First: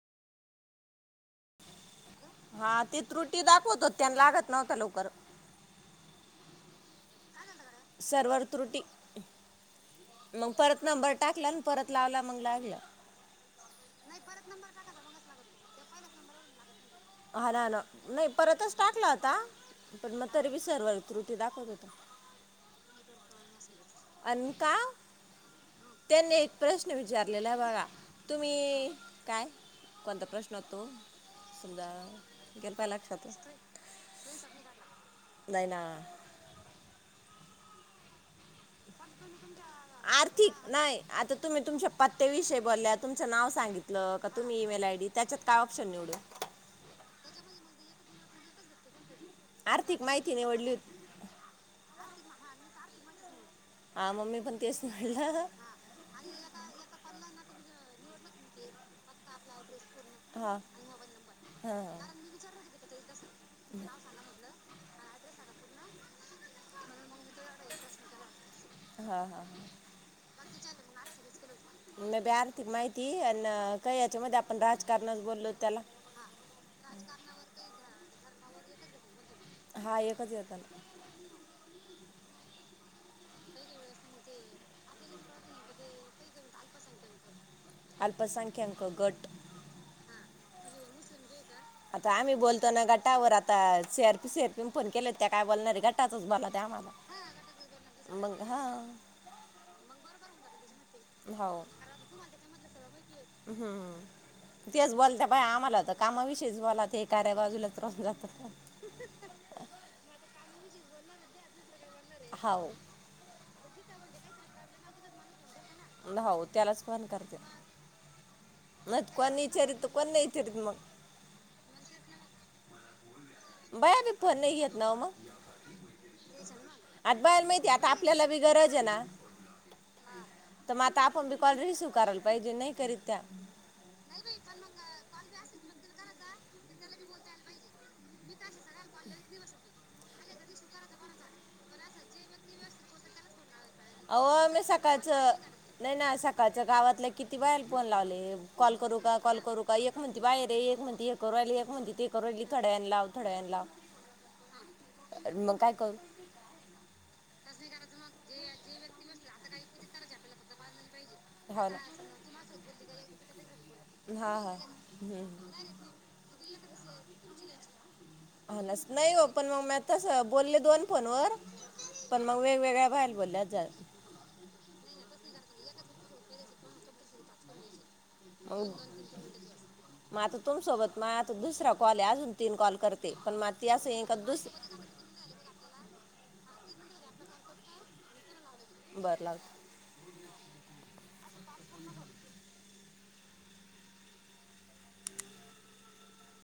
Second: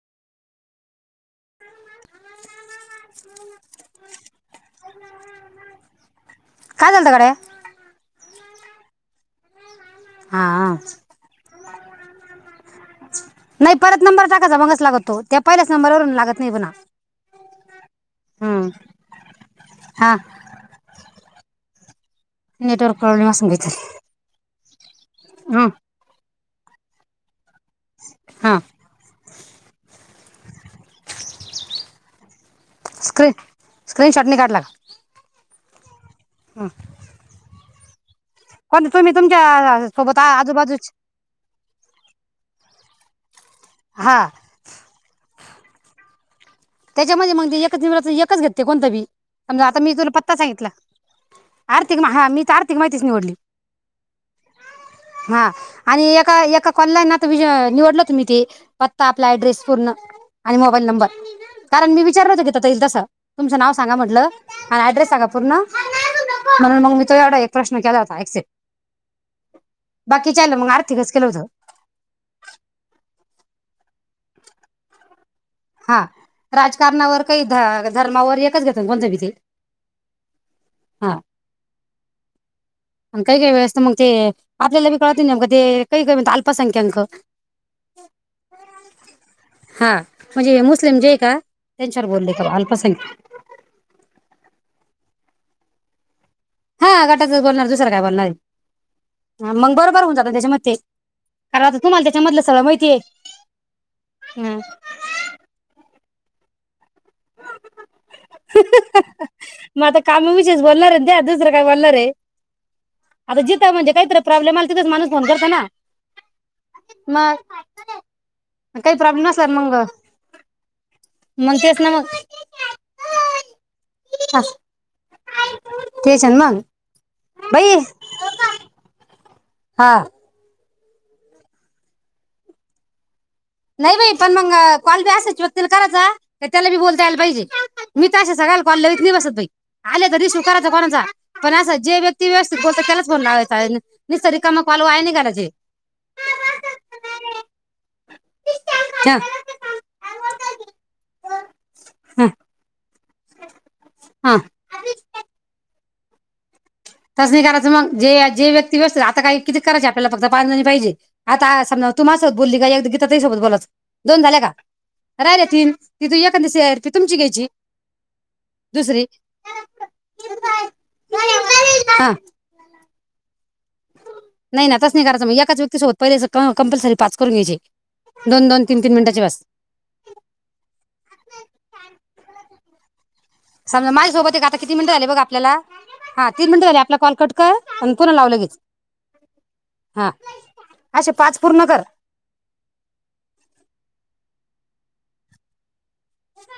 हा ते त्रुटी दाखवत हो त्यांना लागत नव्हत लवकर काय झालतं गड्या सर्वर त्रुटी मंग हा परत नंबर टाकला अन् परत लावला मग लागला नाही परत नंबर टाकायचा मगच लागतो त्या पहिल्याच नंबरवरून लागत नाही [unintelligible] [inaudible] नाही हम्म. परतच टाकला होता पण हा मग तरी बी सर्वर त्रुटी दाखवत होत नेटवर्क प्रॉब्लेम असल तिथं अन् का? [inaudible] म्हणे एक प्रश्न विचारलेला बघा हा तुम्ही काय? कोणता प्रश्न तो [inaudible] स्क्रीन स्क्रीन शॉटनी काढला का नाही ना हा सोबत आ- आर्थिक आजूबाजूच नाही आता तुम्ही तुमच्या पत्त्या विषयी बोलल्यात तुमच नाव सांगितलं हा का तुम्ही ई-मेल आय डी त्याच्यात काय ऑप्श निवडू त्याच्या मध्ये मग ते एकच निवडायचं एकच घेते कोणत बी समजा आता मी आर्थिक तुला माहिती पत्ता सांगितला निवडली होती आर्थिक म हा मी त आर्थिक माहितीच निवडली हा मम्मी पण तेच निवडलं हा आणि एका एका कॉलला ना निवडल तुम्ही ते पत्ता आपला ऍड्रेस पूर्ण हा आणि मोबाईल नंबर हा विचारलं होतं तिथं ते तसं तुमचं नाव सांगा म्हटलं ऍड्रेस सांगा पूर् [unintelligible] म्हणून मग मी तो एवढा एक प्रश्न केला होता एक्सेप हा हा हा च्याला मग आर्थिकच केलं होतं मी बी आर्थिक माहिती अन् काय याच्या मध्ये आपण राजकारणच बोललो त्याला हा राजकारणावर काही ध धर्मावर एक इथेच घेतोय ना कोंचबी ते हा एकच येतना अन् काही काही वेळेसतं मग ते आपल्याला बी कळत नाही ते नेमकं ते काही काही म्हणत अल्पसंख्याक अल्पसंख्याक गट हा म्हणजे हे मुस्लिम जे आहे का? त्यांच्यावर आता बोलले आम्ही का बोलतो ना अल्पसंख्याक गटावर आता सीआरपी सीआरपी फोन केलेत त्या काय बोलणार आहे गटात? हा गटातच बोलणार दुसरं काय बोलणार मग हा मग बरोबर होऊन जात ज्याच्यामध्ये ते कारण आता तुम्हाला त्याच्यामधलं सगळं माहितीये हा. तेच बोलता बाई आम्हाला तर कामाविषयी बोलते कार्य बाजूलाच राहून जाते द्या दुसरं काय बोल हो आता जिथे म्हणजे काहीतरी प्रॉब्लेम आला तिथेच माणूस फोन करत ना होऊ त्यालाच कोण करते मग काही ना प्रॉब्लेम कोण असला मग विचारित कोण नाही विचारित मग मग तेच ना मग बाया बी फर हा, नाही घेत ना मग तेच आहे ना मग आता बायाला माहितीय बाई आता आपल्याला बी गरज आहे ना हा तर मग आता आपण बी कॉल रिसिव्हन करायला पाहिजे नाही करीत त्या नाही बाई पण मग कॉल बी असायच व्यक्तीला करायचा त्याला बी बोलतायला पाहिजे मी तर असे सगळयला कॉल लावीत नाई बसत आले तर रसू करायचा कोणाचा पण अस जे व्यक्ती व्यवस्थितत त्यालाच फोण लावायच आओ मी सकाळच नाही ना सकाळच्या गावातल्या किती बायांना फोन लावले कॉल करू का हा कॉल करू का एक म्हणती बाहेर ये एक म्हणती थोड्यावेळाने हा, हव. थोड्या वेळ लाव हा मग काय करू तसं नाही करायचं मग जे जे व्यक्ती व्यस्त आता काही किती करायचे आपल्याला फक्त पाच जणी पाहिजे आता हो समजा तू माझ्या संग बोलली तर त्याच्यासोबत बोलायचं ना दोन हा झाल्या का हा हम्म. राहिल तीन एखादी शेअर तुमची घ्यायची अलास दुसरी नाही हो पण मग म आतास बोलले दोन फोन वर हा पण मग वेगवेगळ्या झाल्या बोलल्याचा नाही ना तस नाही कराचं मग एकाच व्यक्तीसोबत पहिले कंपल्सरी पाच करून घ्यायचे दोन दोन म तीन तीन मिनिटाची बस म आता तुमसोबत म आता दुसरा कॉल आहे अजून तीन कॉल करते पण मग ती असं समजा येईन माझ्या सोबत आहे का दुस आता किती मिनिटं झाले बघ आपल्याला हा तीन मिनट झाले आपला कॉल कट कर पुन्हा लाव लगेच बरं लाग अश पाच पूर्ण कर